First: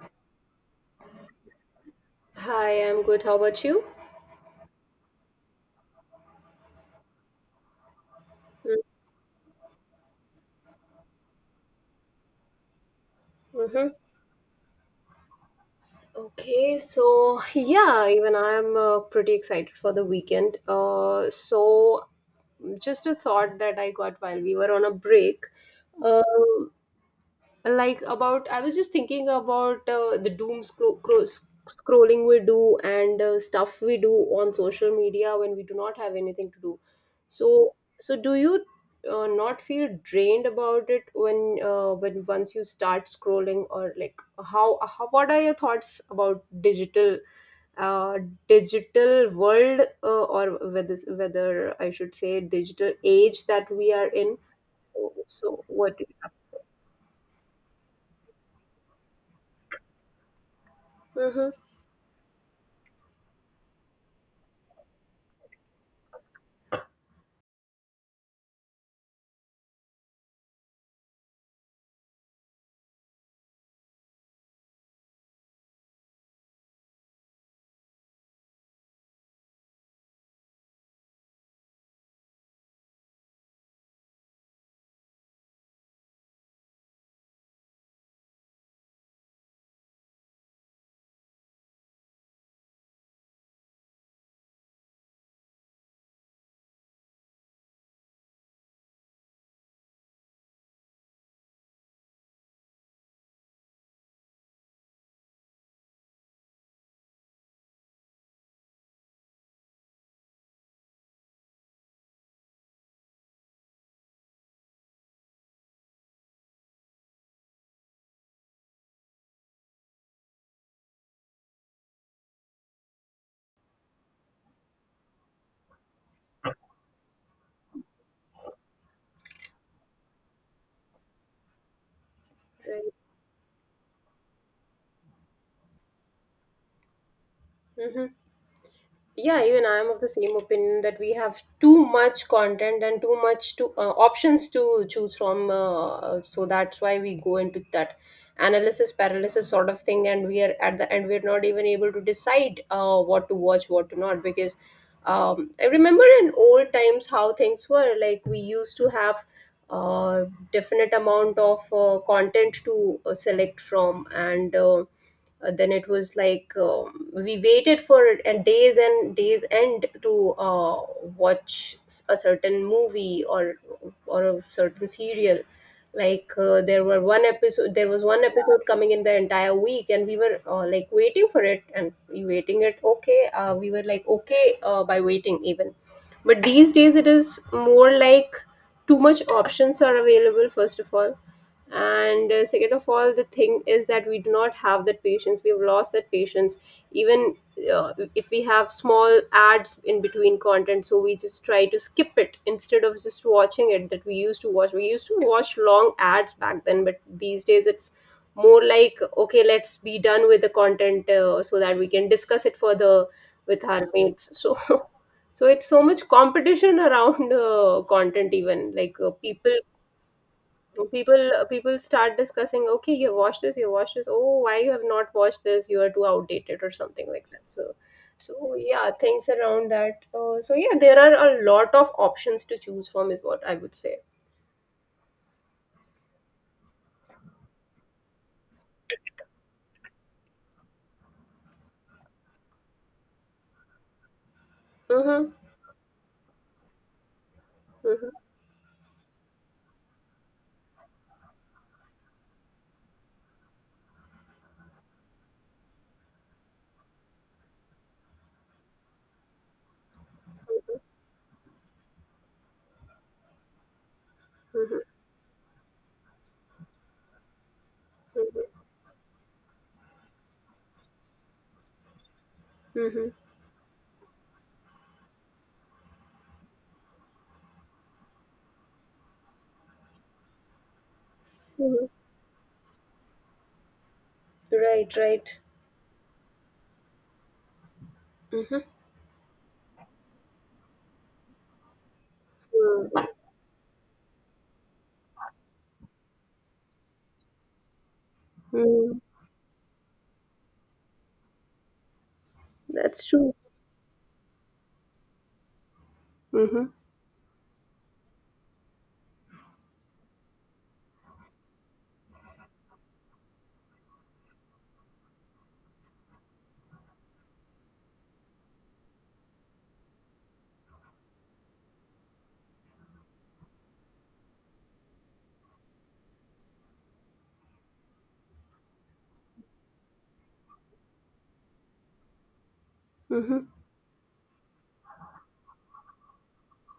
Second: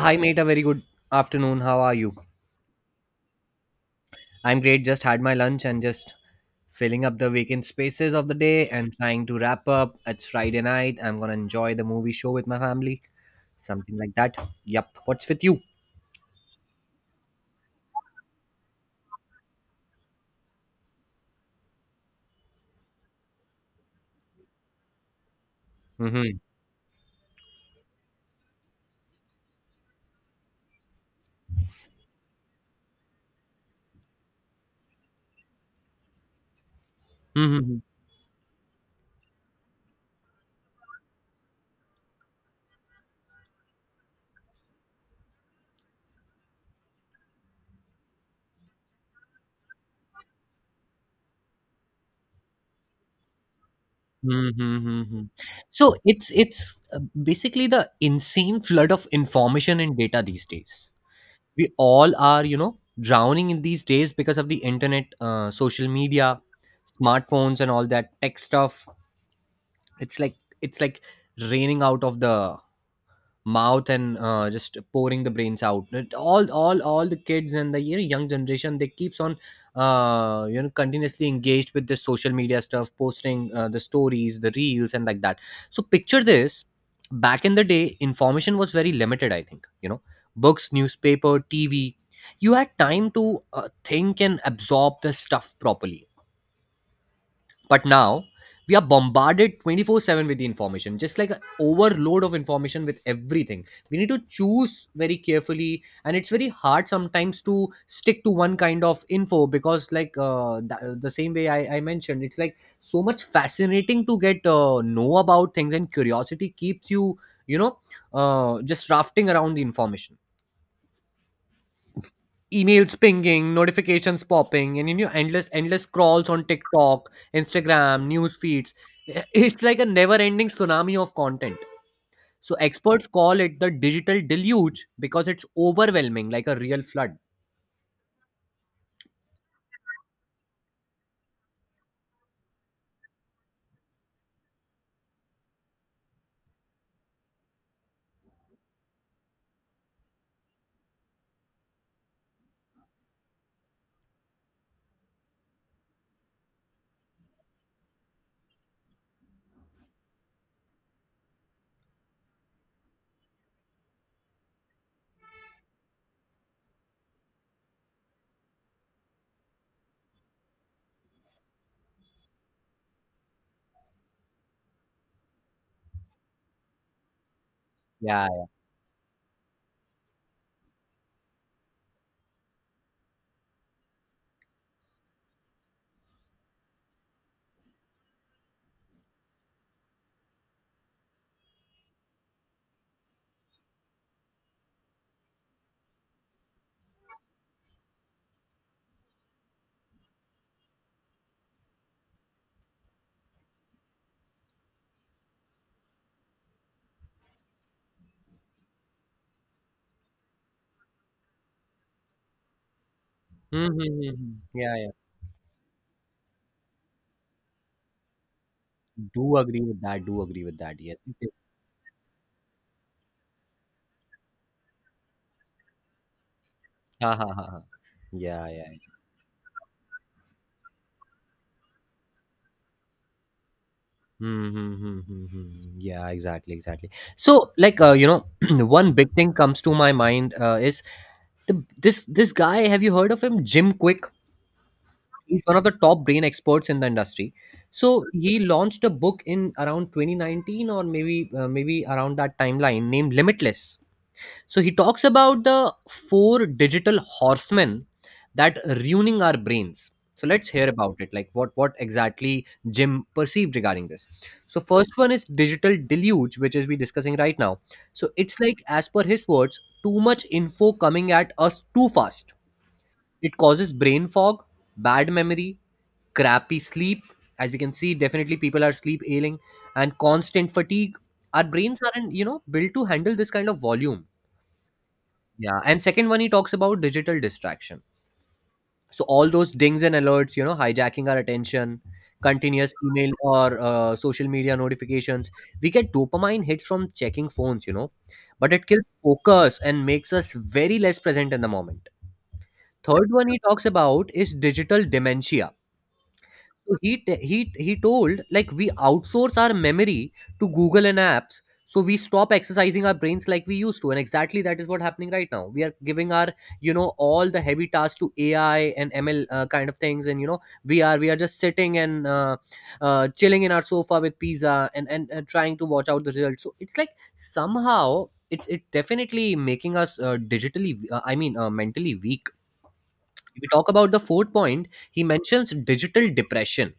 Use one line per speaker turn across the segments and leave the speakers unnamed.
Hi, mate. A very good afternoon. How are you?
Hi, I'm good. How about you?
I'm great. Just had my lunch and just filling up the vacant spaces of the day
Mm-hmm.
and trying to wrap up. It's Friday night. I'm gonna enjoy the movie show with my family.
Mm-hmm.
Something like that. Yup. What's with you?
Okay, so yeah, even I'm pretty excited for the weekend. So just a thought that I got while we were on a break.
Mm-hmm.
Um, like about I was just thinking about the doom scrolling we do, and stuff we do on social media when we do not have anything to do. so
Mm-hmm.
so do you not feel drained about it? When once you start scrolling, or like how what are your thoughts about uh, digital world? Or whether I should say digital age that we are in. so
Mm-hmm.
so
So
what do you-
it's basically the insane flood of information and data these days.
Mhm.
We all are, you know, drowning in these days because of the internet, social media, smartphones, and all that tech stuff. It's like it's like raining out of the mouth and just pouring the brains out. All the kids and the, you know, young generation, they keeps on you know, continuously engaged with this social media stuff, posting the stories, the reels, and like that. So picture this: back in the day information was very limited, I think, you know, books, newspaper, tv. You had time to think and absorb the stuff properly. But now we are bombarded 24/7 with the information, just like an overload of information with everything. We need to choose very carefully, and it's very hard sometimes to stick to one kind of info because, like, the same way I mentioned, it's like so much fascinating to get know about things, and curiosity keeps you, you know, just rafting around the information. Emails pinging, notifications popping, and, you know, endless, endless scrolls on TikTok, Instagram, news feeds. It's like a never-ending tsunami of content. So experts call it the digital deluge because it's overwhelming, like a real flood.
Mm-hmm. Yeah, even I am of the same opinion that we have too much content and too much to options to choose from. So that's why we go into that analysis paralysis sort of thing, and we are at the end we are not even able to decide what to watch, what to not. Because I remember in old times how things were. Like we used to have a definite amount of content to select from and. Then it was like we waited for and days end to watch a certain movie, or a certain serial. Like there was one
Yeah, yeah.
episode coming in the entire week, and we were like waiting for it, and we waiting it, okay, we were like okay, by waiting even. But these days it is more like too much options are available first of all, and second of all, the thing is that we do not have that patience, we've lost that patience. Even if we have small ads in between content, so we just try to skip it instead of just watching it, that we used to watch long ads back then. But these days it's more like, okay, let's be done with the content, so that we can discuss it further with
Hmm, hmm,
our
hmm,
mates,
hmm.
so.
Yeah, yeah.
So it's so much competition around content. Even like
Do
people
agree with that. Do agree with that. Yes, it
people
is.
people start discussing, okay, you have watched this, you have watched this, oh, why you have not watched this, you are too outdated, or something
Ha
like
ha
that.
ha,
so
ha. Yeah,
so
yeah.
yeah, things around that. So yeah, there are a lot of options to choose from is what I would say.
Hmm, hmm, hmm, hmm, hmm. Yeah, exactly, exactly. So, like, you know, one big thing comes to my mind is this guy, have you heard of him? Jim Quick.
Mm-hmm,
He's one of the top brain experts in the industry. So he launched a book in around 2019, or maybe around that timeline, named Limitless. So he talks about the 4 digital horsemen that are ruining our brains. So let's hear about it. Like, what exactly Jim perceived regarding this. So
mm-hmm,
first one is digital deluge, which is we discussing right now. So it's
mm-hmm,
like, as per his words, too much info coming at us too fast.
mm-hmm,
It causes brain fog, bad memory, crappy sleep. As we can see, definitely people are sleep ailing, and constant fatigue. Our brains
mm-hmm.
aren't, you know, built to handle this kind of volume.
Right, right.
Yeah. And second one, he talks about digital distraction.
Mm-hmm.
So all those dings and alerts, you know, hijacking our attention, continuous
Mm-hmm.
email or social media notifications. We get dopamine hits from checking phones, you know, but it kills
Mm-hmm.
focus and makes us very less present in the moment.
That's
Third one
true.
he talks about is digital dementia.
Mm-hmm,
So he he told, like, we outsource our memory to Google and apps, so we stop exercising our brains like we used to, and exactly that is what happening right now. We are giving our, you know, all the heavy tasks to AI and ML, kind of things, and, you know, we are just sitting and chilling in our sofa with pizza, and trying to watch out the results. So it's like, somehow it's, it definitely making us digitally, I mean, mentally weak.
mm-hmm.
We talk about the fourth point. He mentions digital depression.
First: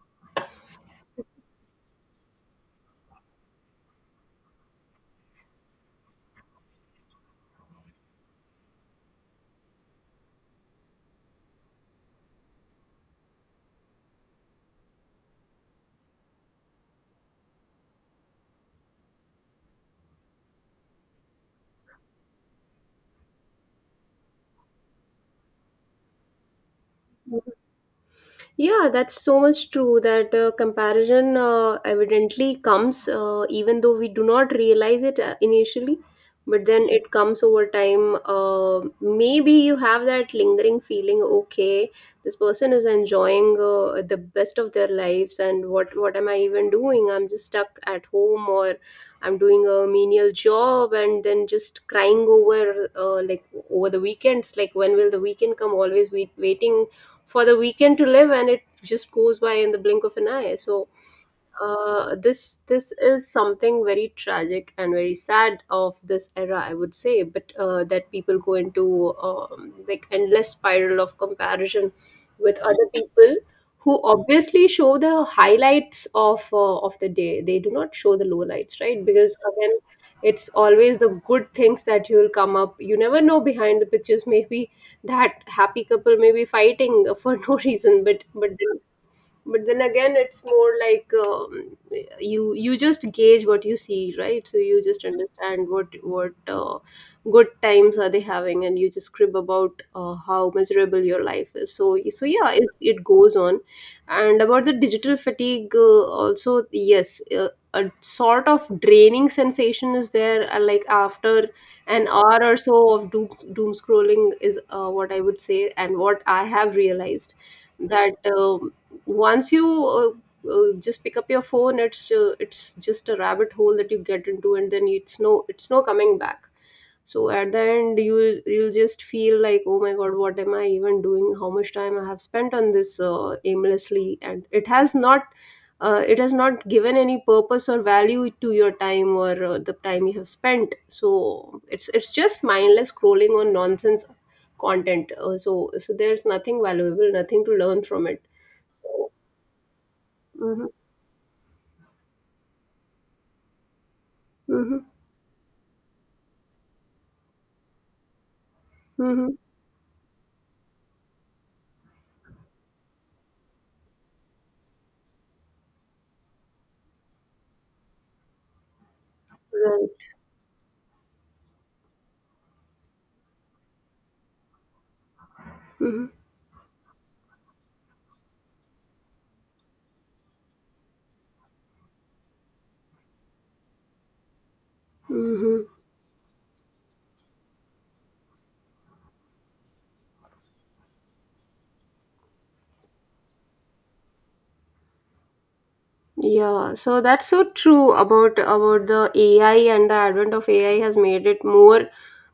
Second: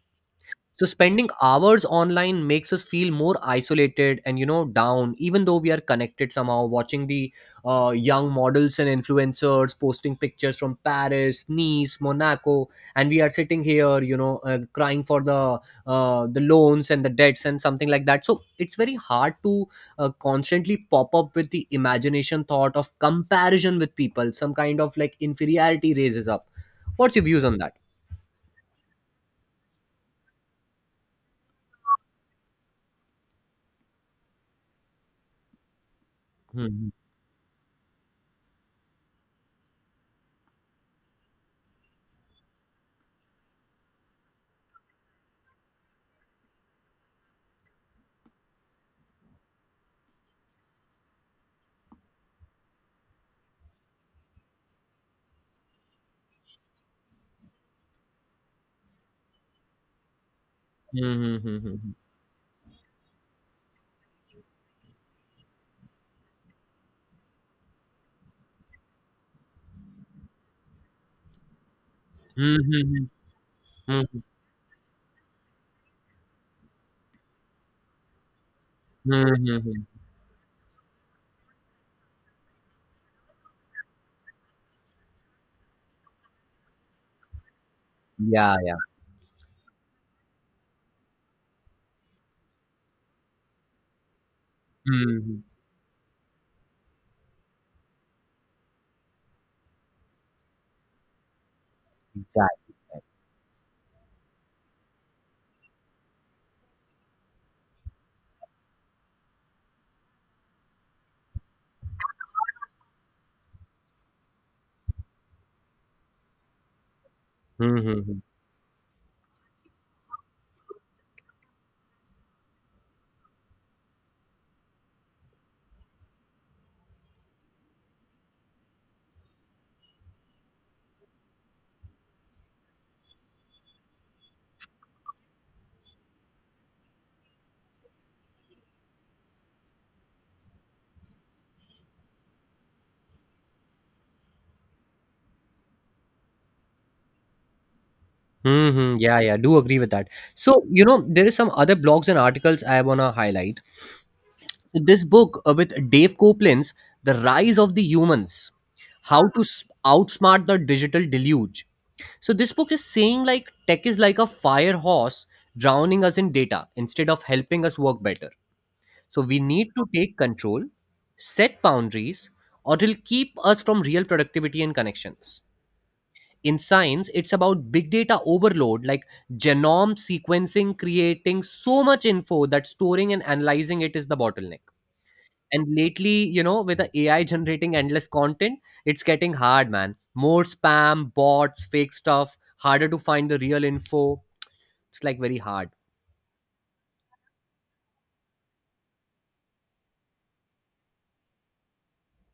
So spending hours online makes us feel more isolated and, you know, down, even though we are connected somehow, watching the young models and influencers posting pictures from Paris, Nice, Monaco, and we are sitting here, you know, crying for the loans and the debts and something like that. So it's very hard to constantly pop up with the imagination thought of comparison with people. Some kind of like inferiority raises up. What's your views on that?
Yeah, that's so much true that comparison evidently comes, even though we do not realize it initially, but then
Hmm,
it comes over time. Maybe you have that lingering feeling, okay, this person is enjoying the best of their lives, and what am I even doing? I'm just stuck at home, or I'm doing a menial job, and then just crying over like over the weekends, like when will the weekend come? Always waiting for the weekend to live, and it just goes by in the blink of an eye. So
hmm, hmm, hmm, hmm, hmm.
this is something very tragic and very sad of this era, I would say. But that people go into like endless spiral of comparison
Hmm,
with other
hmm,
people
hmm.
who
Mhm.
obviously show the highlights of the day. They do not show the lowlights, right?
Mhm,
Because
mhm,
again,
mhm.
it's always the good things that you'll come up. You never know behind the pictures. Maybe that happy couple may be fighting for no reason, but
Yeah, yeah.
then again it's more like, you just gauge what you see, right, so you just
Mhm.
understand what good times are they having, and you just crib about how miserable your life is. So yeah, it,
Exactly.
it goes on. And about the digital fatigue, also, yes, a sort of draining sensation is there, like after an hour or so of doom scrolling is what I would say, and what I have realized,
Mhm,
that
mhm.
once you just pick up your phone, it's just a rabbit hole that you get into, and then it's no coming back. So at the end, you'll just feel like, oh my god, what am I even doing, how much time I have spent on this, aimlessly, and it has not given any purpose or value to your time, or the time you have spent. So it's just mindless scrolling on nonsense content, so there's nothing valuable, nothing to learn from it.
Mhm. Yeah, yeah. Do agree with that. So,
Mm-hmm.
you know, there is some other blogs and articles I want to highlight.
Mm-hmm.
This book with Dave Copeland's The Rise of the Humans:
Mm-hmm.
How to Outsmart the Digital Deluge. So this book is saying, like, tech is like a fire hose drowning us in data instead of helping us work better. So we need to
Right.
take control, set boundaries, or it'll keep us from real productivity and connections.
Mm-hmm.
In science, it's about big data overload, like genome sequencing, creating so much info that storing and analyzing it is the bottleneck. And
Mm-hmm.
lately, you know, with the AI generating endless content, it's getting hard, man. More spam, bots, fake stuff, harder to find the real info. It's like very hard.
Yeah, so that's so true about the AI, and the advent of AI has made it more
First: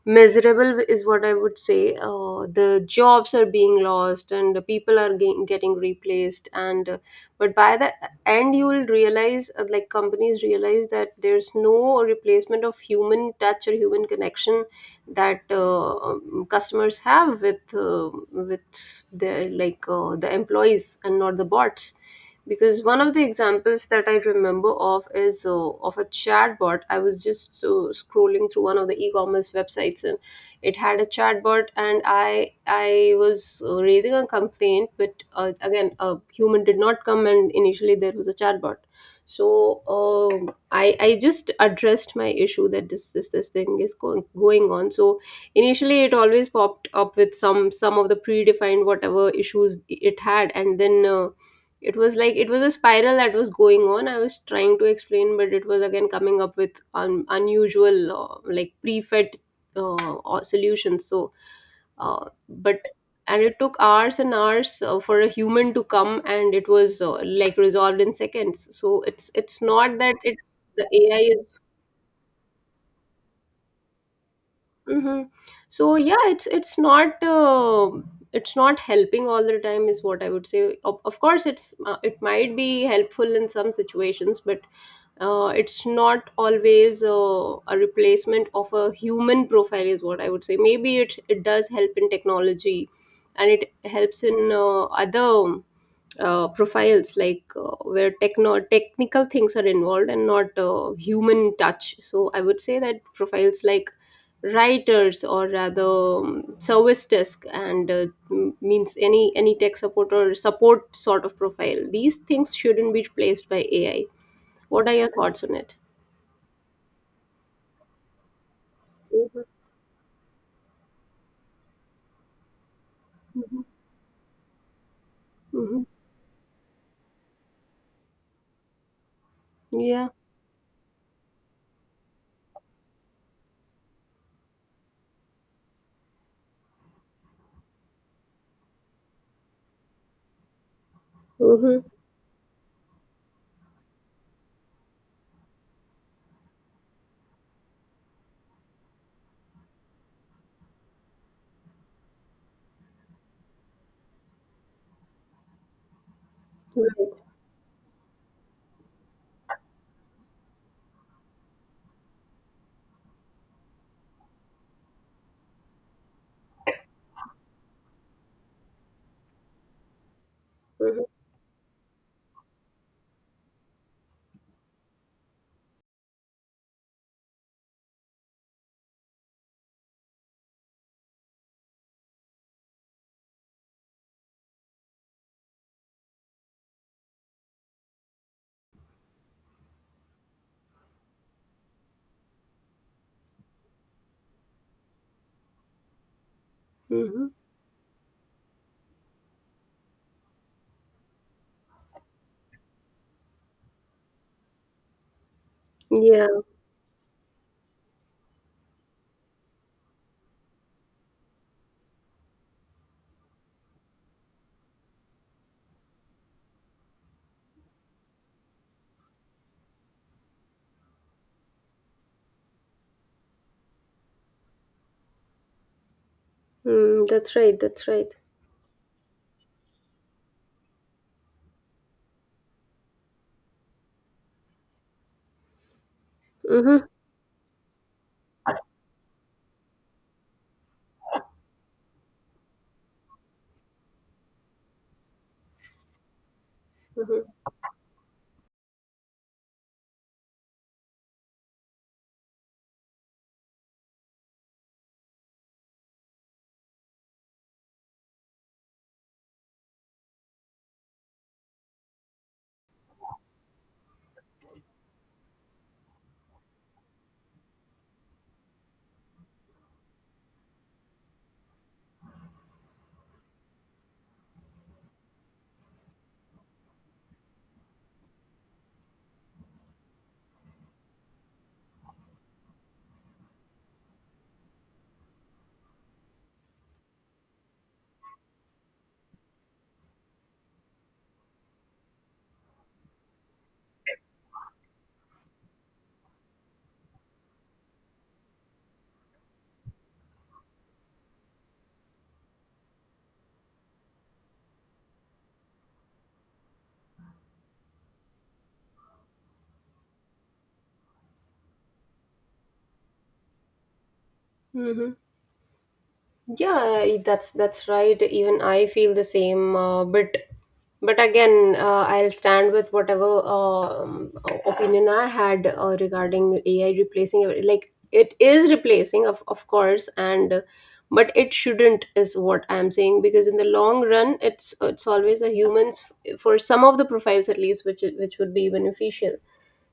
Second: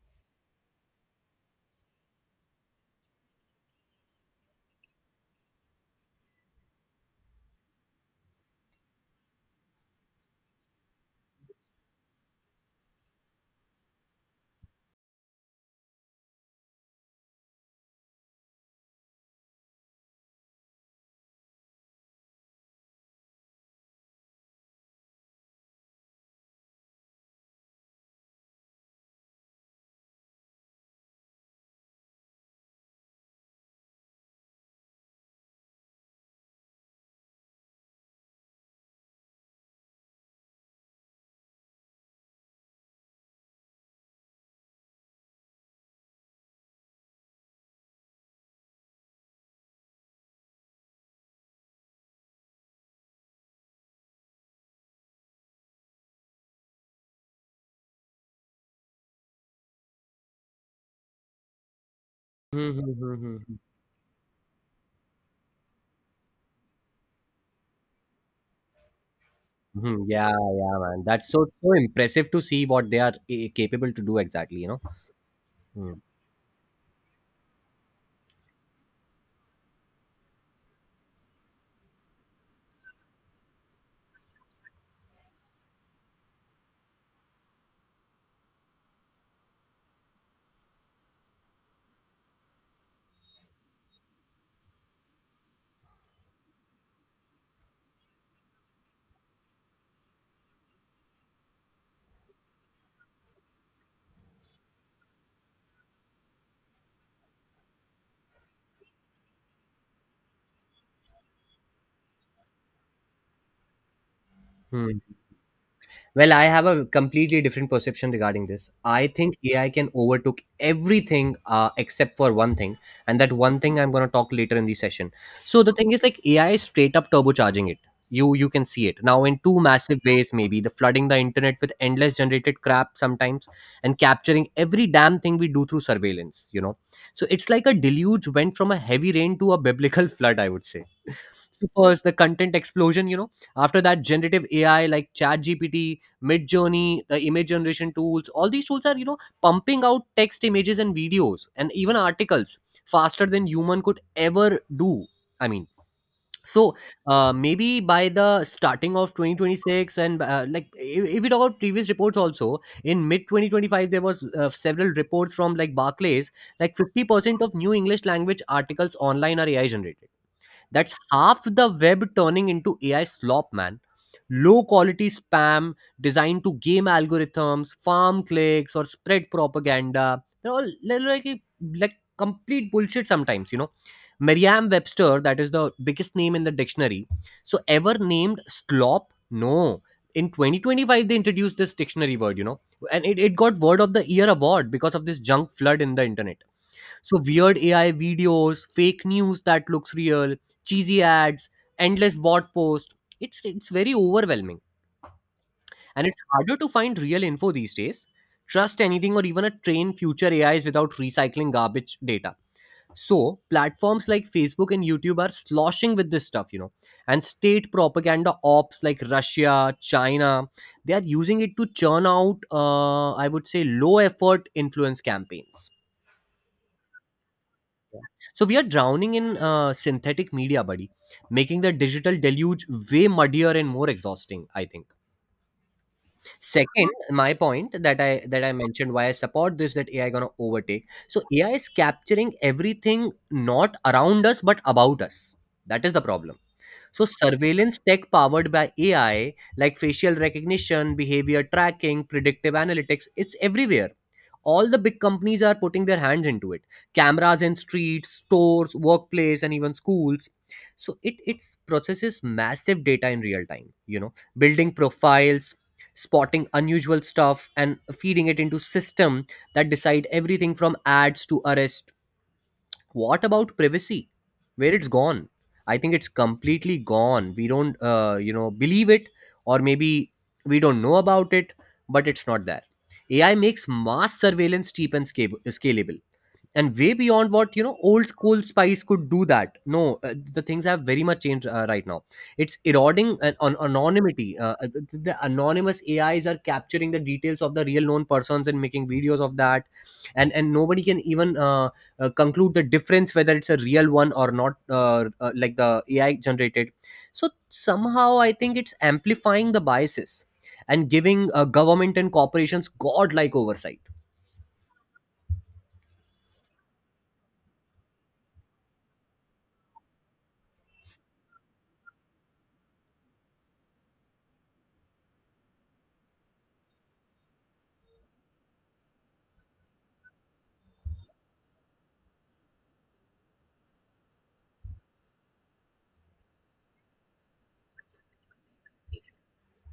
miserable is what I would say. The jobs are being lost and the people are getting replaced, and but by the end you will realize like companies realize that there's no replacement of human touch or human connection that customers have with their, like, the employees and not the bots. Because one of the examples that I remember of is of a chatbot. I was just scrolling through one of the e-commerce websites, and it had a chatbot, and I was raising a complaint, but again, a human did not come, and initially there was a chatbot. So um I just addressed my issue that this thing is going on. So initially it always popped up with some of the predefined whatever issues it had, and then. It was like it was a spiral that was going on. I was trying to explain, but it was again coming up with unusual, like prefed or solutions. so uh,
Hmm,
but
hmm, hmm,
and it
hmm.
took hours and hours for a human to come, and it was like resolved in seconds. So it's not
Mhm.
that
Yeah,
it,
yeah,
the
man.
AI
That's so
is.
so impressive to see what they are eh, capable to do exactly, you know.
hmm so yeah, it's not helping all the time is what I would say. Of course, it's, it might be helpful in some situations, but it's not always a replacement of a human profile is what I would say. Maybe it does help in technology, and it helps in other profiles like where techno technical things are involved, and not human touch. So I would say that profiles like writers, or rather, service desk, and means any tech support or support sort of profile, these things shouldn't be replaced by AI. What are
Mm.
your thoughts on it?
Well, I have a completely different perception regarding this. I think
Mhm,
AI can overtook everything, except for one thing, and that one
mhm,
thing I'm going to talk later in the session. So the
mhm.
thing is, like, AI is straight up turbocharging it. You can see it now in two massive
Yeah.
ways. Maybe the flooding the internet with endless generated crap sometimes, and capturing every damn thing we do through surveillance. You know, so it's like a deluge went from a heavy rain to a biblical flood, I would say. So
Mhm.
first, the content explosion, you know, after that, generative AI like ChatGPT, Midjourney, the image generation tools, all these tools are, you know, pumping out text, images, and videos, and even articles faster than human could ever do. I mean, so
Right.
maybe by the starting of 2026, and like, if we talk about previous reports also, in mid 2025, there was several reports from like Barclays, like 50% of new English language articles online are AI generated. That's
Mhm.
half the web turning into AI slop, man. Low quality spam designed to game algorithms, farm clicks, or spread propaganda. They're all like complete bullshit sometimes, you know. Merriam Webster, that is the biggest name in the dictionary. So, ever named slop? No. In 2025, they introduced this dictionary word, you know, and it got Word of the Year award because of this junk flood in the internet. So
Mhm.
weird AI videos, fake news that looks real, cheesy ads, endless bot posts. It's very overwhelming. And it's
Yeah.
harder to find real info these days. Trust anything, or even a train future A is without recycling garbage data. So platforms like Facebook and YouTube are sloshing with this stuff, you know. And state propaganda ops like Russia, China, they are using it to churn out, I would say, low effort influence campaigns.
Mm, that's right. That's right.
So we are drowning in synthetic media, buddy, making the digital deluge way muddier and more exhausting, I think.
Mhm.
Second, my point that I mentioned why I support this that AI gonna overtake. So AI is capturing everything not around us but about us. That is the problem. So,
Mhm.
surveillance tech powered by AI, like facial recognition, behavior tracking, predictive analytics, it's everywhere. All the big companies are putting their hands into it. Cameras in streets, stores, workplace, and even schools. So it processes massive data in real time. You know, building profiles, spotting unusual stuff, and feeding it into system that decide everything from ads to arrest. What about privacy? Where it's gone? I think it's completely gone. We don't, you know, believe it, or maybe we don't know about it, but it's not there. AI makes mass surveillance cheap and scalable, and way beyond what, you know, old school spice could do. That, no, the things have very much changed right now. It's eroding an anonymity. The anonymous AIs are capturing the details of the real known persons and making videos of that, and nobody can even conclude the difference whether it's a real one or not, like the AI generated. So somehow I think it's amplifying the biases, and giving government and corporations godlike oversight.
Mhm. Yeah, that's right. Even I feel the same. But again, I'll stand with whatever opinion I had regarding AI replacing like. It is replacing, of course, and but it shouldn't is what I'm saying, because in the long run, it's always a humans for some of the profiles at least, which which would be beneficial.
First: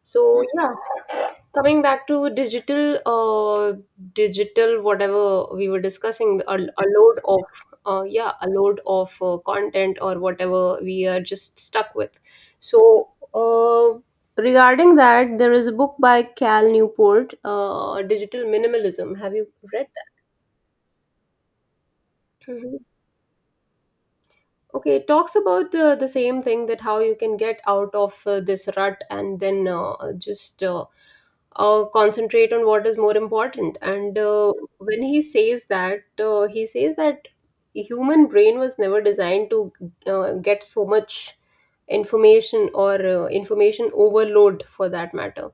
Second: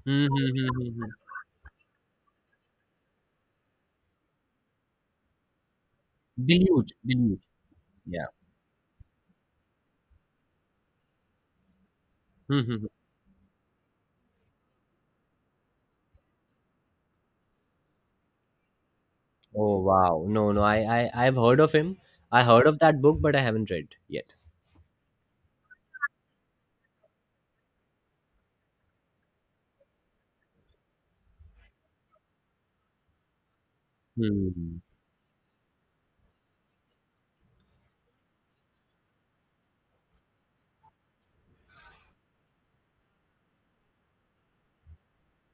Hmm,
So
hmm, hmm,
yeah,
hmm, hmm.
coming back to digital, whatever we were discussing, a
deluge
load of,
deluge Yeah.
yeah, a load of content or whatever we are just stuck with.
Hmm.
So, uh, regarding that, there is a book by Cal Newport, Digital Minimalism. Have you
Oh
read
wow. No, no. I, I've heard of him. I
that?
heard
Mhm.
of that book, but I haven't read yet.
Okay, it talks about the same thing, that how you can get out of this rut, and then just concentrate on what is more important, and
Hmm.
when he says that, he says that human brain was never designed to get so much information, or information overload for that matter.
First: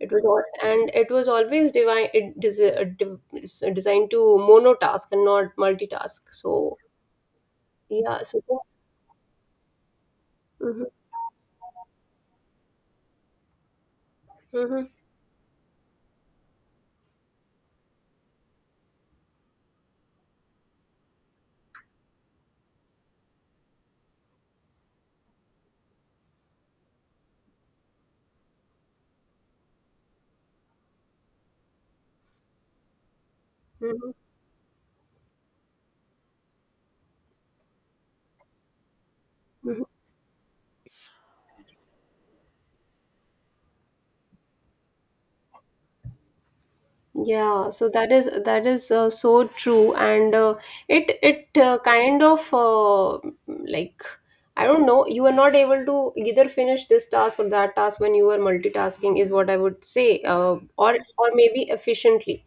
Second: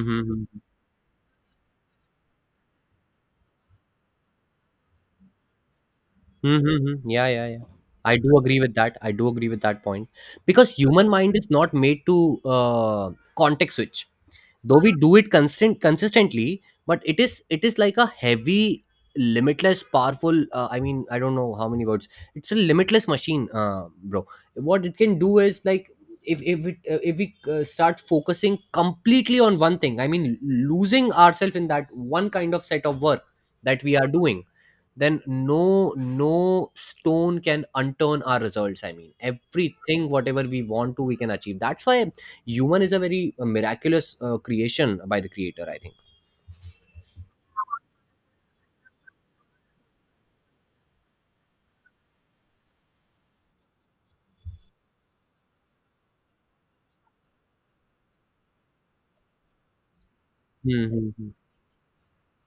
It was all, and it was always divine, it desi- div- designed to monotask and not multitask, so
Mm-hmm. Yeah, yeah, yeah. I
yeah,
do
so.
agree with that. I do agree with that point because
Mhm,
human mind is not made to context switch. Though
mhm,
we do it constant consistently, but it is like a heavy, limitless, powerful, I mean, I don't know how many words, it's a limitless machine, bro. What it can do is like, if we start focusing completely on one thing, I mean losing ourselves in that one kind of set of work that we are
mhm,
doing, then no stone can unturn our results. I mean,
mhm.
everything whatever we want to, we can achieve. That's why human is a very miraculous creation by the creator, I think.
Yeah, so that is so true, and it kind of, like I don't know, you are not able to either finish this task or that task when you are multitasking is what I would say, or
Mm-hmm.
or maybe efficiently.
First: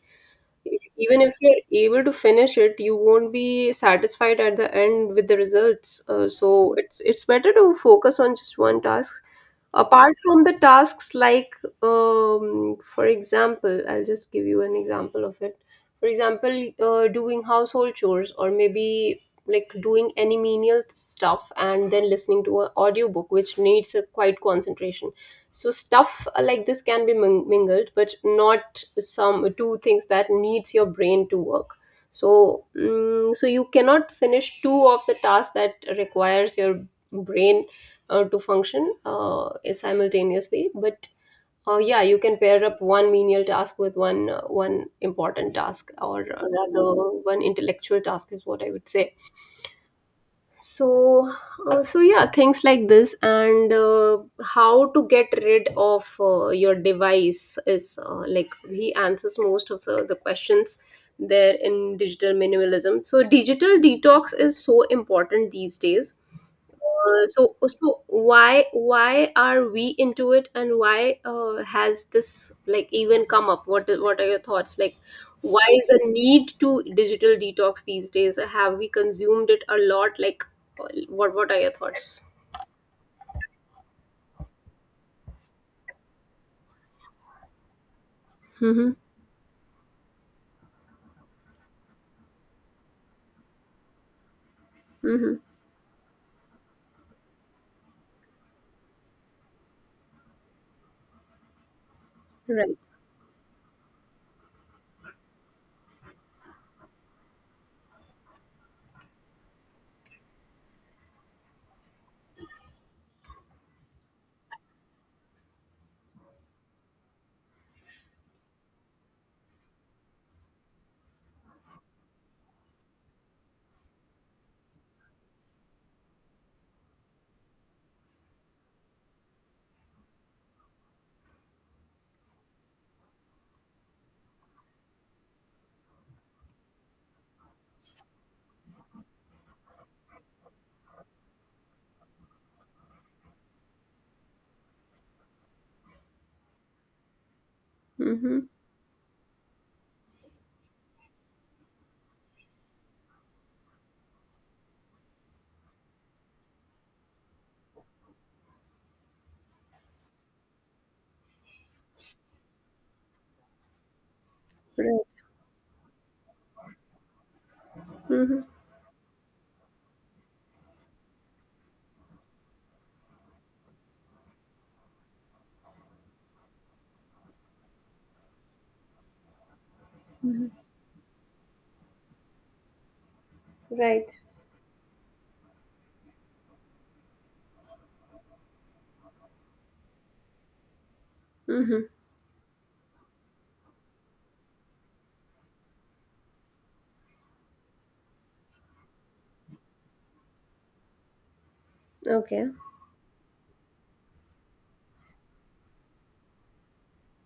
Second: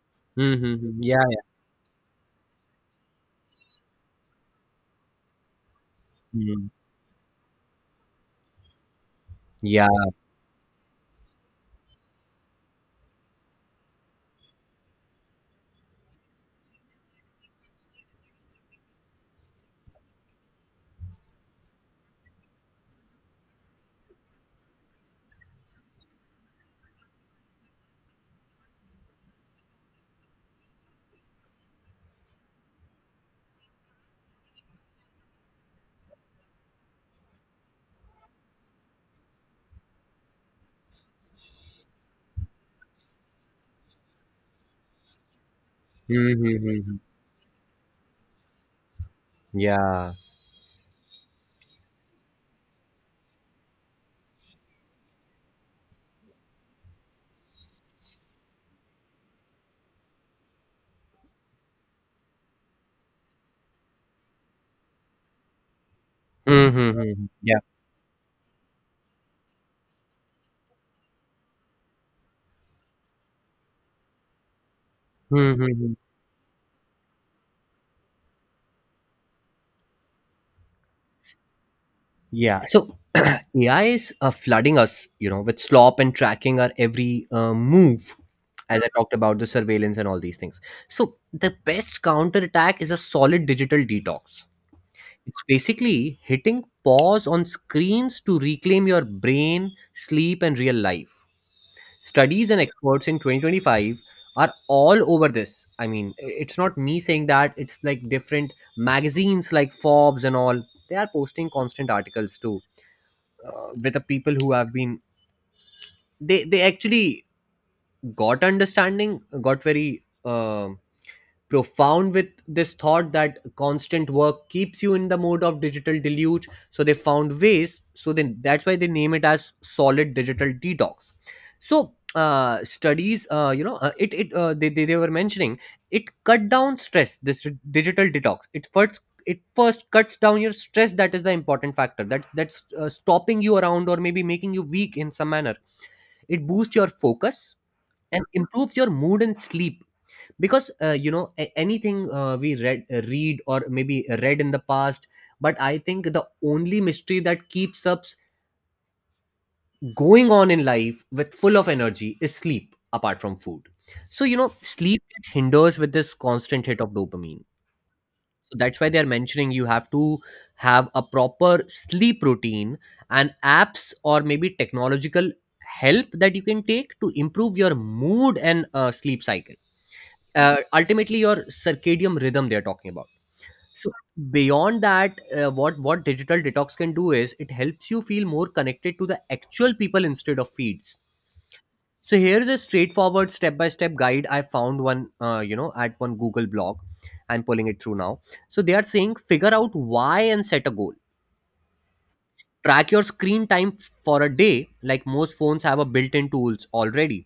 If,
Mm-hmm. Yeah,
even if
yeah.
you're able to finish it, you won't be satisfied at the end with the results.
Mm-hmm.
So it's better to focus on just one task.
Yeah.
Apart from the tasks, like, for example, I'll just give you an example of it. For example, doing household chores, or maybe like doing any menial stuff, and then listening to an audiobook, which needs a quite concentration. So stuff, like this, can be mingled, but not some two things that needs your brain to work. So you cannot finish two of the tasks that requires your brain to function simultaneously. But yeah, you can pair up one menial task with one one important task, or rather
Mm-hmm.
one intellectual task is what I would say.
Yeah.
So so yeah, things like this. And how to get rid of your device is like he answers most of the questions there in Digital Minimalism. So digital detox is so important these days.
Mm-hmm.
uh, so
Yeah.
so why are we into it, and why has this like even come up? What are your thoughts, like why
Mm-hmm.
is
Yeah.
the need to digital detox these days? Have we consumed it a lot, like what? What are your thoughts?
Yeah, so AI is flooding us, with slop and tracking our every move, as I
Mm-hmm.
talked about the surveillance and all these things. So the best counterattack is a solid digital detox.
Mm-hmm.
It's basically hitting pause on screens to reclaim your brain, sleep, and real life. Studies and
Right.
experts in 2025 are all over this. I mean, it's not me saying that, it's like different magazines like Forbes and all. They are posting constant articles too, with the people who have been, they actually got understanding, got very um profound with this thought that constant work keeps you in the mode of digital deluge. So they found ways, so then that's why they name it as solid digital detox. So studies, you know it, it they were mentioning it cut down stress. This digital detox, it first cuts down your stress. That is the important factor, that's stopping you around or maybe making you weak in some manner. It boosts your focus and
Mm-hmm.
improves your mood and sleep, because anything we read, or maybe read in the past. But I think the only mystery that keeps us going on in life with full of energy is sleep, apart from food. So, you know, sleep hinders with this constant hit of dopamine.
Mm-hmm.
So that's why they are mentioning you have to have a proper sleep routine and apps or maybe technological help that you can take to improve your mood and sleep cycle,
Hmm.
ultimately your circadian rhythm, they're talking about. So
Right.
beyond that, what digital detox can do is it helps you feel more connected to the actual people instead of feeds.
Mm-hmm.
So here's a straightforward step-by-step guide. I found one, at one Google blog. I'm pulling it through now. So they are saying, figure out why and set a goal.
Okay.
Track your screen time for a day, like most phones have a built in tools already.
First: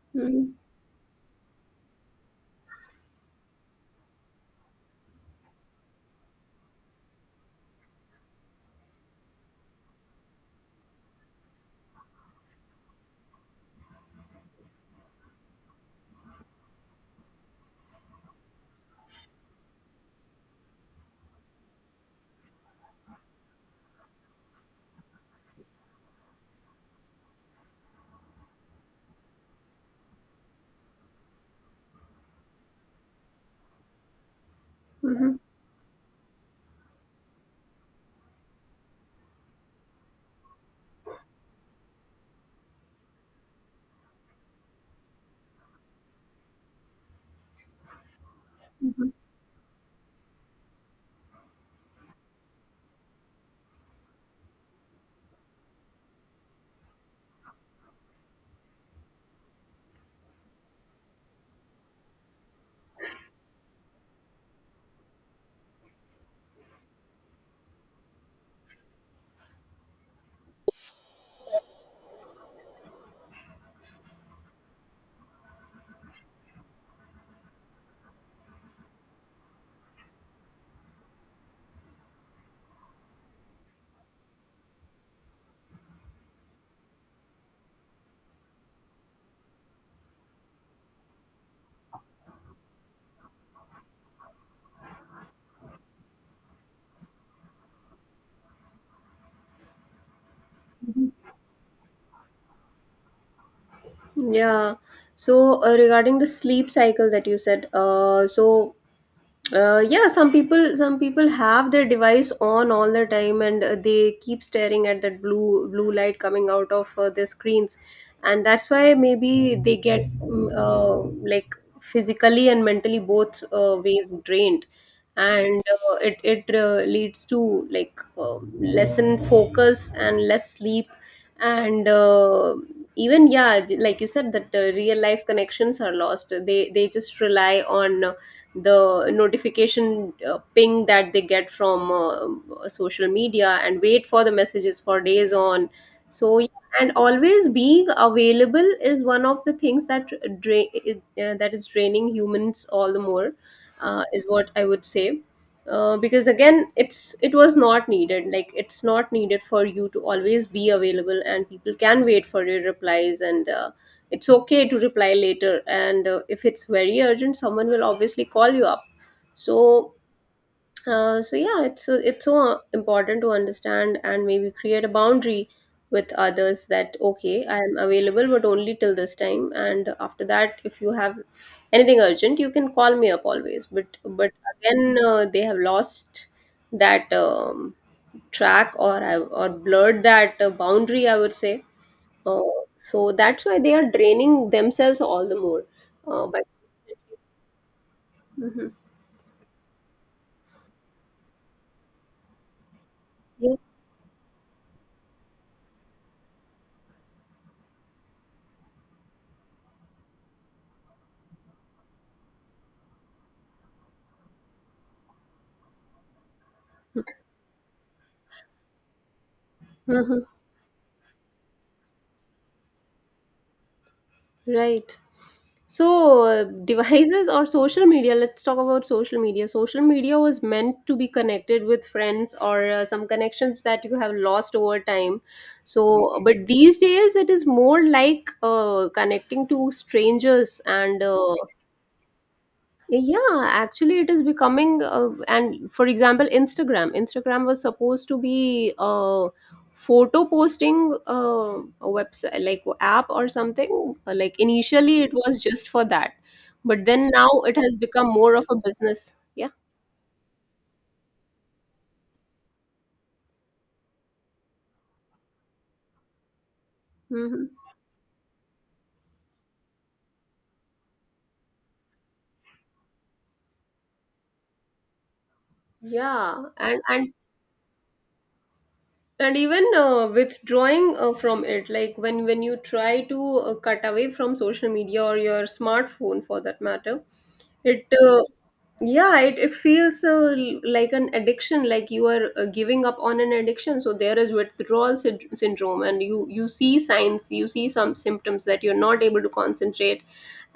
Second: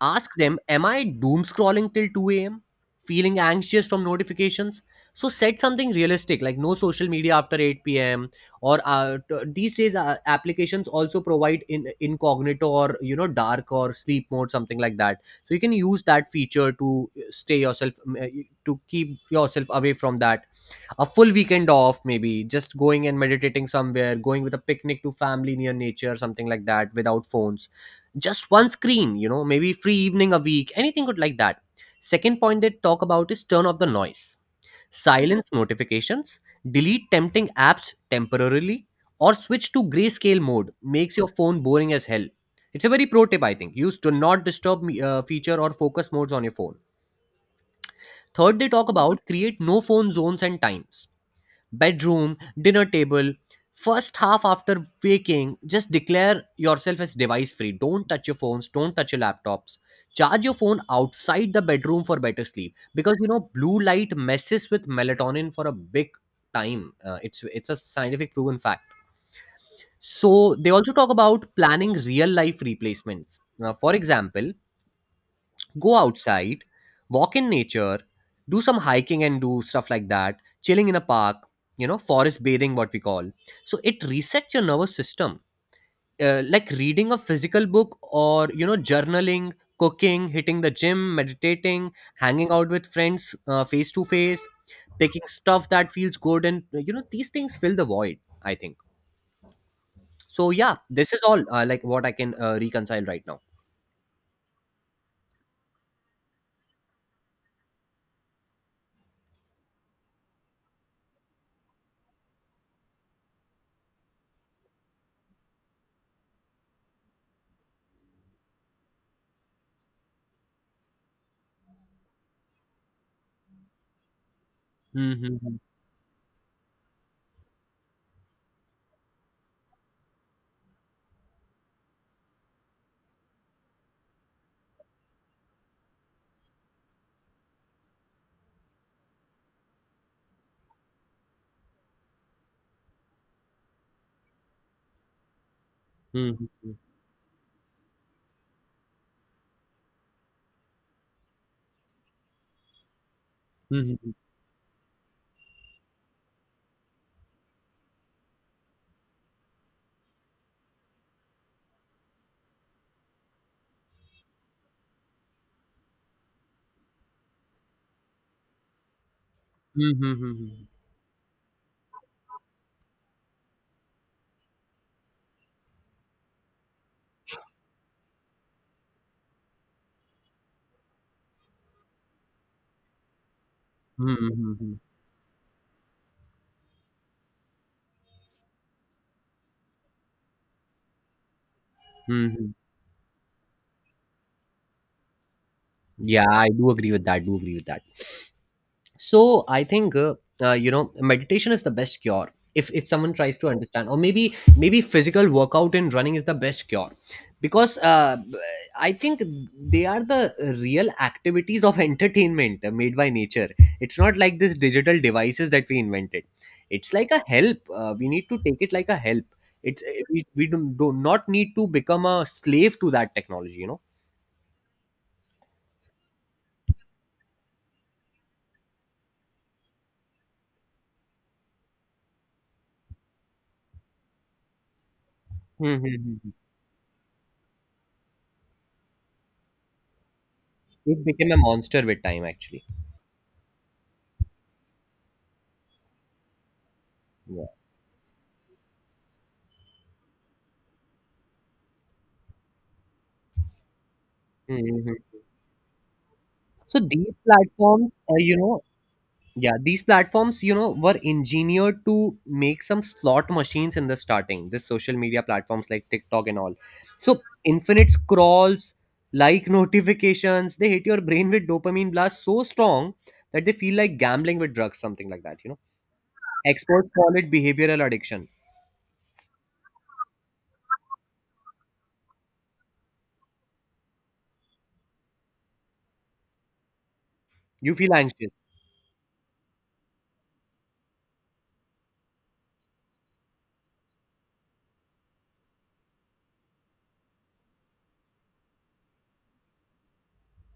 Ask
Mm-hmm.
them, am I doom scrolling till 2 a.m.? Feeling anxious from notifications? So set something realistic, like no social media after 8 p.m. Or these days, applications also provide in incognito or, dark or sleep mode, something like that. So you can use that feature to to keep yourself away from that. A full weekend off, maybe just going and meditating somewhere, going with a picnic to family near nature, something like that, without phones. Just one screen, maybe free evening a week, anything good like that. Second point they talk about is turn off the noise:
Mm-hmm.
silence notifications, delete tempting apps temporarily, or switch to grayscale mode. Makes your phone boring as hell. It's a very pro tip, I think. Use do not disturb feature or focus modes on your phone. Third, they talk
Mm-hmm.
about create no phone zones and times: bedroom, dinner table. First half after waking, just declare yourself as device free. Don't touch your phones, don't touch your laptops. Charge your phone outside the bedroom for better sleep, because you know blue light messes with melatonin for a big time. It's a scientific proven fact. So they also talk about planning real life replacements. Now, for example, go outside, walk in nature, do some hiking and do stuff like that, chilling in a park, you know, forest bathing, what we call. So it resets your nervous system. Like reading a physical book, or, you know, journaling, cooking, hitting the gym, meditating, hanging out with friends face to face, taking stuff that feels good. And, these things fill the void, I think. So, yeah, this is all like what I can reconcile right now.
Yeah. So regarding the sleep cycle that you said, yeah, some people have their device on all the time, and they keep staring at that blue light coming out of their screens, and that's why maybe they get like physically and mentally both ways drained,
Mm-hmm.
and it leads to like lessen focus and less sleep, and even yeah, like you said that real life connections are lost. They just rely on the notification ping that they get from social media and wait for the messages for days on. So yeah,
Mm-hmm.
and always being available is one of the things that drain, that is draining humans all the more,
Mm-hmm.
is what I would say, because again it's it was not needed. Like it's not needed for you to always be available, and people can wait for your replies. And it's okay to reply later, and if it's very urgent, someone will obviously call you up. So
Mm-hmm.
so yeah, it's so important to understand and maybe create a boundary with others that, okay, I'm available but only till this time, and after that, if you have anything urgent, you can call me up always. But
Mhm,
but
mhm, mhm.
again, they have lost that track, or blurred that boundary, I would say. Uh,
Mhm.
so that's why they are draining themselves all the more
Yeah,
by.
I do agree with that. Do agree with that.
Mhm.
So I think, meditation is the best cure. If someone tries to
Yeah.
understand, or maybe physical workout and running is the best cure, because I think they are the real activities of entertainment made by nature. It's not like this digital devices that we invented. It's like a help. We need to take it like a help. It's
Mhm.
we do not need to become a slave to that technology. You know.
Right. So, devices or social media, let's talk about social media. Social media was meant to be connected with friends or some connections that you have lost over time. So,
Mhm.
but these days it is more like connecting to strangers. And
It became a monster with time, actually.
yeah, actually, it is becoming, and for example, Instagram.
Yeah.
Instagram was supposed to be a photo posting a website, like app or something. Like
Mhm.
initially, it was just for that,
So
but then
these
now it has
platforms,
become more
you
of a
know,
business. Yeah.
yeah, these platforms, you know, were engineered to make some slot machines in the starting. This social media platforms like TikTok and all. So
Hmm.
infinite scrolls, like notifications, they hit your brain with dopamine blasts so strong that they feel like gambling with drugs, something like that.
Yeah. and
Experts
and
call it behavioral addiction.
and even withdrawing from it, like when you try to cut away from social media or your smartphone for that matter,
You
it
feel anxious.
yeah, it feels like an addiction, like you are giving up on an addiction. So there is syndrome, and you see signs, you see some symptoms that you're not able to concentrate,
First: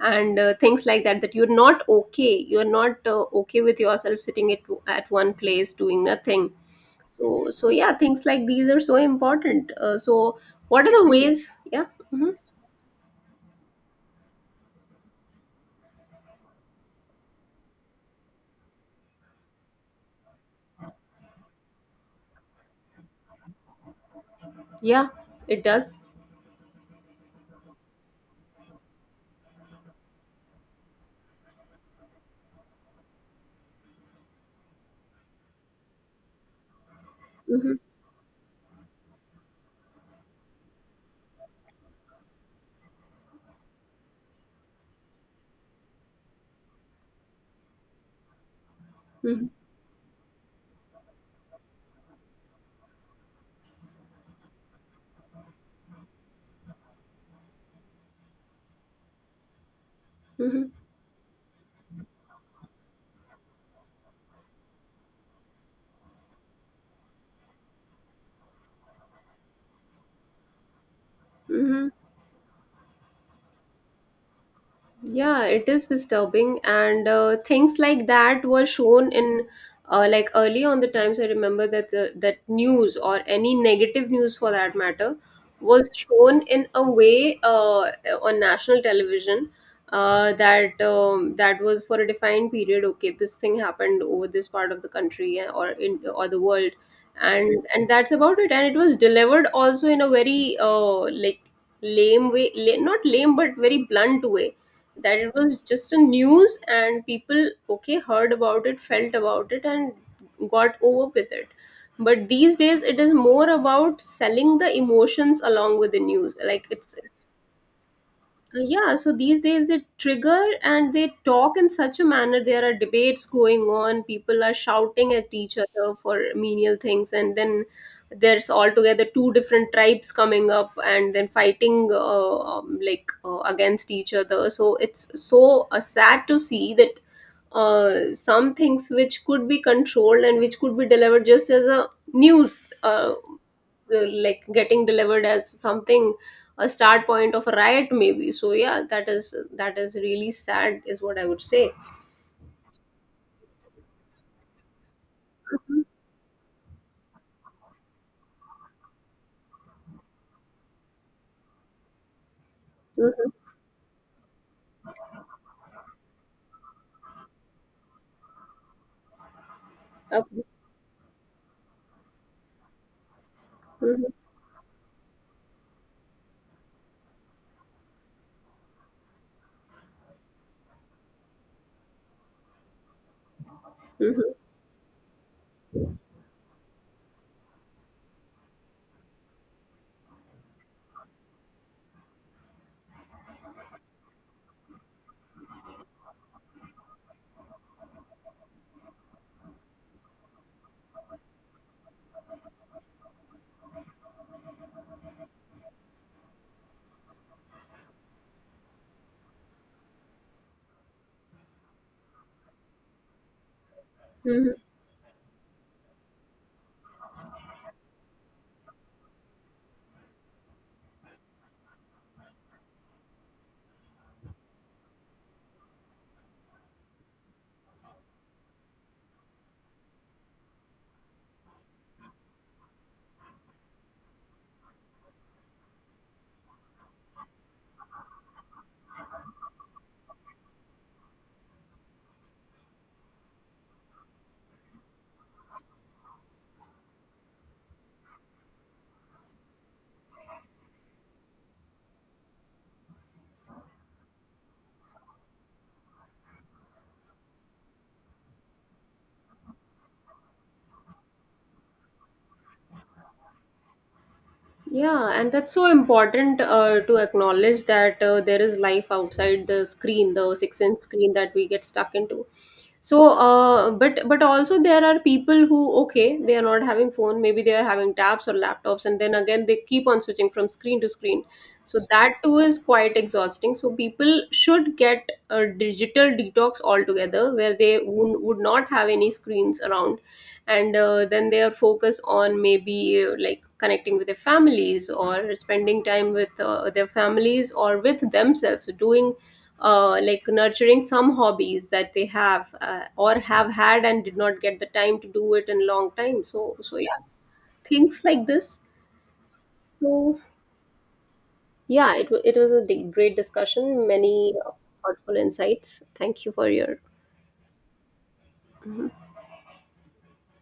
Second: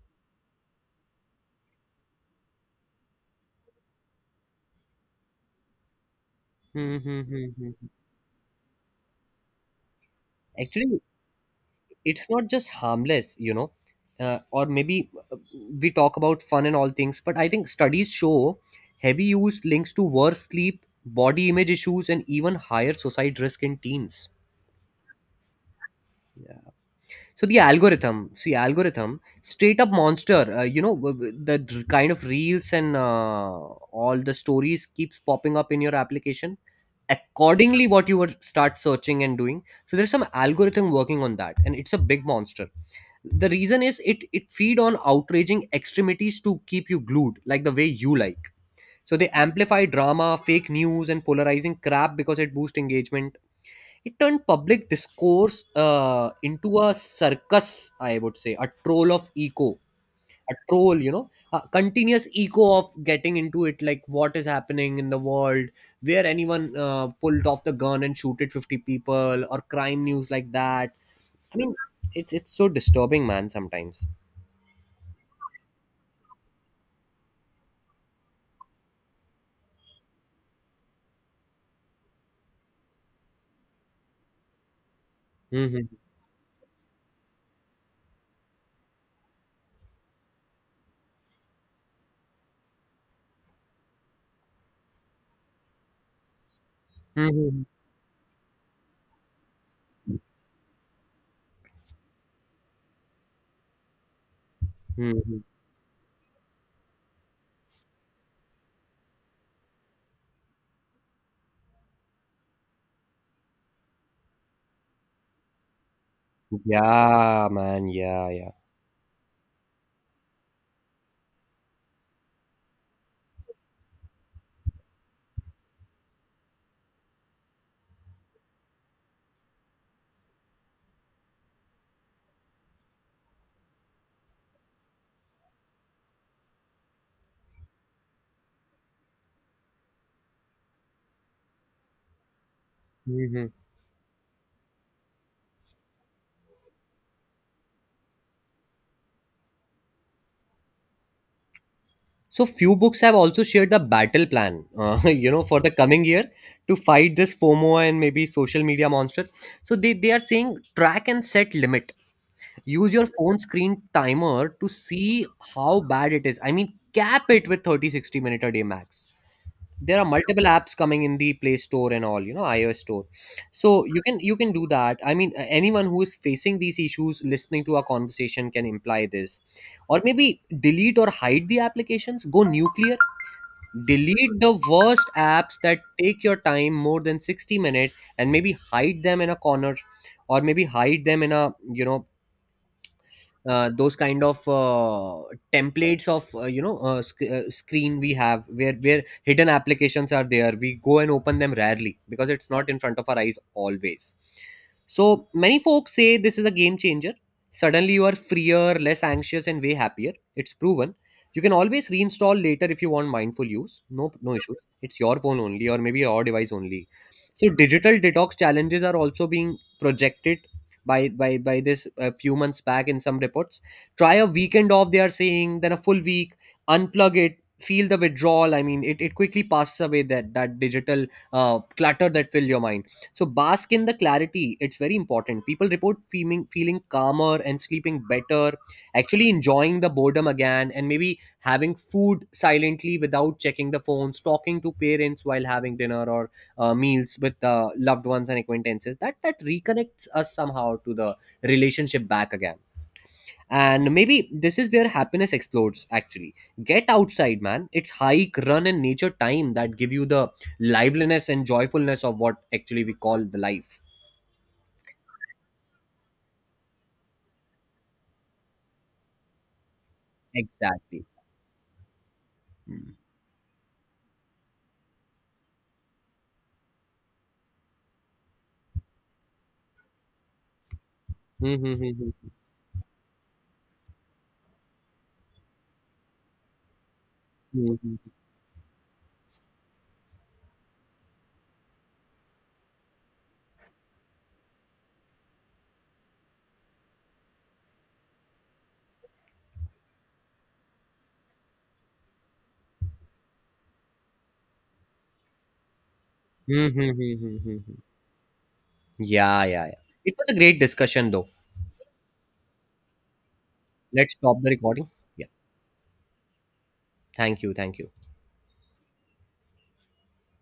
and things like that, that you're not okay, you're not okay with yourself sitting at one place doing nothing.
Hmm, hmm, hmm,
So
hmm. Hmm.
yeah, things like these are so important, so what are
Actually,
the ways? Yeah.
it's
Hmm.
not just harmless. Or maybe, we talk about fun and all things, but I think studies show heavy use links to worse sleep, body image issues, and even higher suicide risk in teens.
Yeah, it does.
So the algorithm, see, algorithm, straight up monster. The kind of reels and all the stories keeps popping up in your application.
Hmm.
Accordingly, what you would start searching and doing. So there's some algorithm working on that, and it's a big monster. The reason is, it feed on outraging extremities to keep you glued, like the way you like. So they amplify drama, fake news, and polarizing crap because it boosts engagement. It turned public discourse into a circus, I would say, a troll of eco, a
Hmm.
troll, a continuous echo of getting into it, like what is happening in the world, where anyone pulled off the gun and shooted 50 people, or crime news like that. I mean,
Hmm.
it's so disturbing, man, sometimes.
Yeah, it is disturbing, and things like that were shown in like early on the times. I remember that that news or any negative news for that matter
Hmm,
was shown in a way on national television that that was for a defined period. Okay, this thing happened over this part of the country, or in or the world,
hmm,
and that's about it. And it was delivered also in a very like lame way, not lame but very blunt way, that it
hmm.
was just a news, and people, okay, heard about it, felt about it, and got over with it. But these days it is more about selling the emotions along with the news. Like it's
Yeah, man. Yeah, yeah.
yeah, so these days they trigger and they talk in such a manner. There are debates going on. People are shouting at each other for menial things, and then there's altogether two different tribes coming up and then fighting, like against each other. So it's so sad to see that some things which could be controlled and which could be delivered just as a news.
Hmm.
Like getting delivered as something, a start point of a riot maybe. So yeah, that is, that is really sad, is what I would say.
So few books have also shared the battle plan, for the coming year, to fight this FOMO and maybe social media monster. So they, are saying track and set limit. Use your
Mhm.
phone screen timer to see how bad it is. I mean, cap it with thirty sixty 60 minute a day max. There are
Okay.
multiple apps coming in the Play Store and all, iOS store. So
Mhm.
you can do that. I mean, anyone who is facing these issues listening to our conversation can imply this. Or maybe delete or hide the applications. Go nuclear. Delete
Mhm.
the worst apps that take your time more than 60 minutes and maybe hide them in a corner, or maybe hide them in a, those kind of templates of screen we have, where hidden applications are there, we go and open them rarely because it's not in front of our eyes always. So many folks say this is a game changer. Suddenly you are freer, less anxious, and way happier. It's proven. You can always reinstall later if you want mindful use. No, no
Mhm.
issues. It's your phone only, or maybe your device only. So digital detox challenges are also being projected by this a few months back in some reports. Try a weekend off, they are saying, then a full week. Unplug it. Feel the withdrawal. I mean, it quickly passes away, that digital clutter that fill your mind. So bask in the clarity. It's very important. People report feeling calmer and sleeping better, actually enjoying the boredom again, and maybe having food silently without checking the phones, talking to parents while having dinner or meals with loved ones and acquaintances. That reconnects us somehow to the relationship back again, and maybe this is where happiness explodes actually. Get outside, man. It's hike, run, and nature time that give you the liveliness and joyfulness of what actually we call the life.
Yeah, and that's so important to acknowledge that there is life outside the screen, the 6-inch
Exactly.
screen that we get stuck into. So but also there are people who, okay, they are not having phone, maybe they are having tabs or laptops, and then again they keep on switching from screen to screen. So that too is quite exhausting. So people should get a digital detox altogether where they would not have any screens around, and then they are focused on maybe like connecting with their families or spending time with their families or with themselves doing like nurturing some hobbies that they have or have had and did not get the time to do it in long time. So yeah, things like this.
Yeah, yeah, yeah. It
So
was a great discussion, though.
yeah, it was a great discussion.
Let's
Many
stop the recording.
thoughtful
Yeah.
insights. Thank you for your
Thank you, thank you.